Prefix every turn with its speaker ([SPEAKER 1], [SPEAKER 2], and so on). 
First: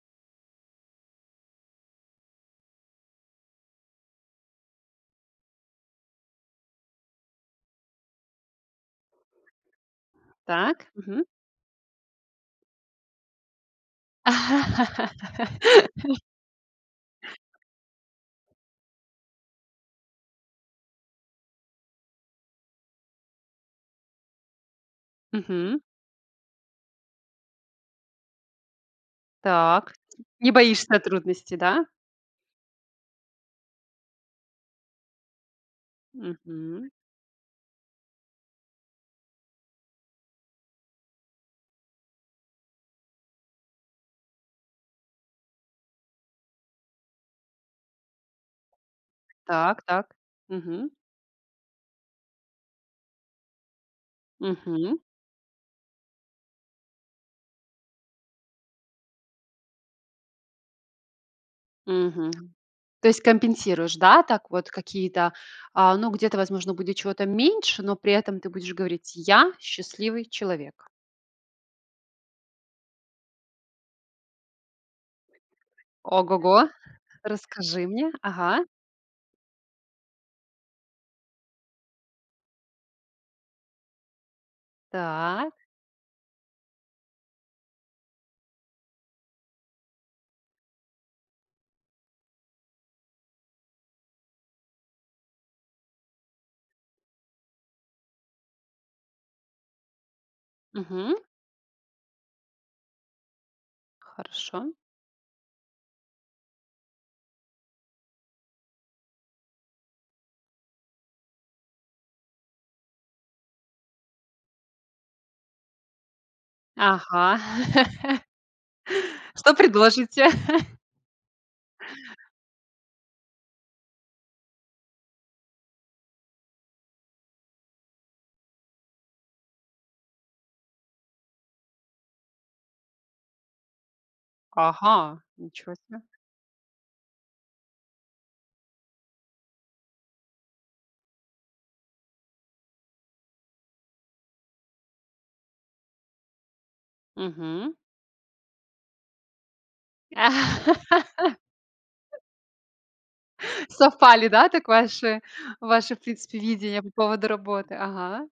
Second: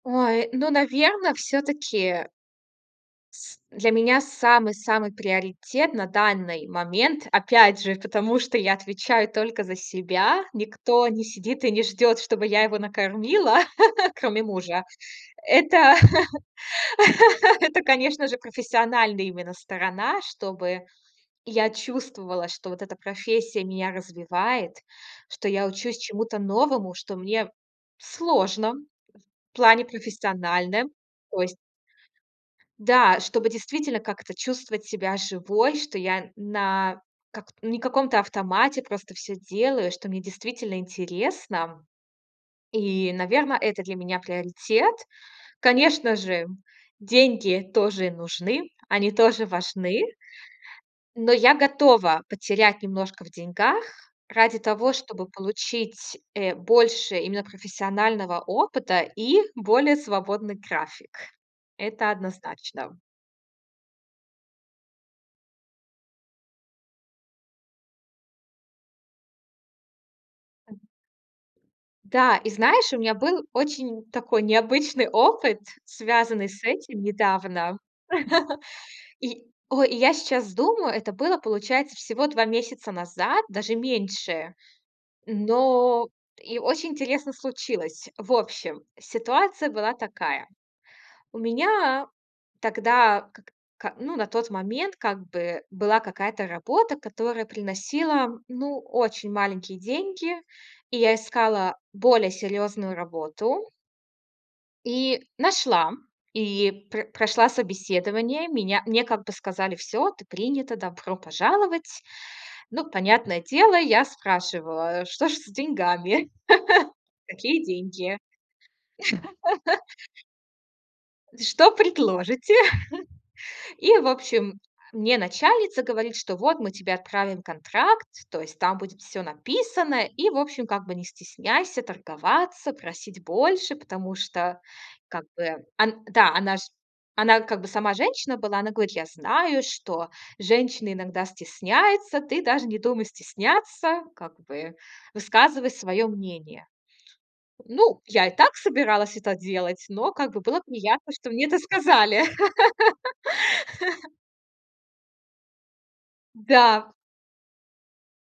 [SPEAKER 1] Ой, ну, наверно, всё-таки с для меня самый-самый приоритет на данный момент, опять же, потому что я отвечаю только за себя.
[SPEAKER 2] Так.
[SPEAKER 1] Никто не
[SPEAKER 2] Мгм.
[SPEAKER 1] сидит и не ждет, чтобы я его накормила, кроме мужа. Это это, конечно же, профессиональная именно сторона. Чтобы я чувствовала, что вот эта профессия меня развивает, что я
[SPEAKER 2] Мгм.
[SPEAKER 1] учусь чему-то новому, что мне сложно в плане
[SPEAKER 2] Так. Не
[SPEAKER 1] профессиональном.
[SPEAKER 2] боишься
[SPEAKER 1] То есть
[SPEAKER 2] трудностей, да?
[SPEAKER 1] Да, чтобы действительно как-то чувствовать себя живой, что я
[SPEAKER 2] Мгм.
[SPEAKER 1] на как не каком-то автомате просто всё делаю, что мне действительно интересно. И, наверно, это для меня приоритет. Конечно же, деньги тоже нужны. Они тоже важны
[SPEAKER 2] Так-так. Мгм.
[SPEAKER 1] но я готова потерять немножко в деньгах ради того,
[SPEAKER 2] Мгм.
[SPEAKER 1] чтобы получить, э, больше именно профессионального опыта, и более свободный график. Это
[SPEAKER 2] Мгм.
[SPEAKER 1] однозначно.
[SPEAKER 2] То есть, компенсируешь, да? Так вот, какие-то, а, ну, где-то, возможно, будет чего-то меньше, но при этом ты будешь говорить: "Я- счастливый человек!"?
[SPEAKER 1] [unintelligible] Да, и знаешь, у меня был очень такой необычный опыт, связанный
[SPEAKER 2] Ого-го-го!
[SPEAKER 1] с этим недавно.
[SPEAKER 2] Расскажи мне. Ага.
[SPEAKER 1] И о и я сейчас думаю, это было, получается, всего 2 месяца назад, даже меньше.
[SPEAKER 2] Так.
[SPEAKER 1] Но и очень интересно случилось. В общем, ситуация была такая. У меня тогда, как ка ну, на тот момент как бы, была какая-то работа, которая приносила, ну, очень маленькие деньги. И я
[SPEAKER 2] Мгм.
[SPEAKER 1] искала более серьезную работу
[SPEAKER 2] Хорошо.
[SPEAKER 1] и нашла, и пр прошла собеседование. Меня мне как бы сказали: "Всё, ты принята. Добро пожаловать!". Ну, понятное дело, я спрашиваю: "А, что ж с деньгами?
[SPEAKER 2] Ага.
[SPEAKER 1] Какие деньги?"
[SPEAKER 2] "Что предложите?"
[SPEAKER 1] "Что предложите?" И, в общем, э, мне начальница говорит, что: "Вот мы тебе отправим контракт. То есть там будет всё написано. И, в общем, как бы не стесняйся торговаться, просить больше, потому что
[SPEAKER 2] Ага,
[SPEAKER 1] как бы"
[SPEAKER 2] ничё се.
[SPEAKER 1] ан да, она ж она как бы сама женщина была. Она говорит: "Я знаю, что женщины иногда стесняются. Ты даже не думай стесняться. Как бы высказывай свое мнение."
[SPEAKER 2] Мгм.
[SPEAKER 1] Ну, я и так собиралась это делать. Но как бы было приятно, что мне это сказали.
[SPEAKER 2] Совпали, да, так ваши ваше, в принципе, видение по
[SPEAKER 1] Да.
[SPEAKER 2] поводу работы? Ага.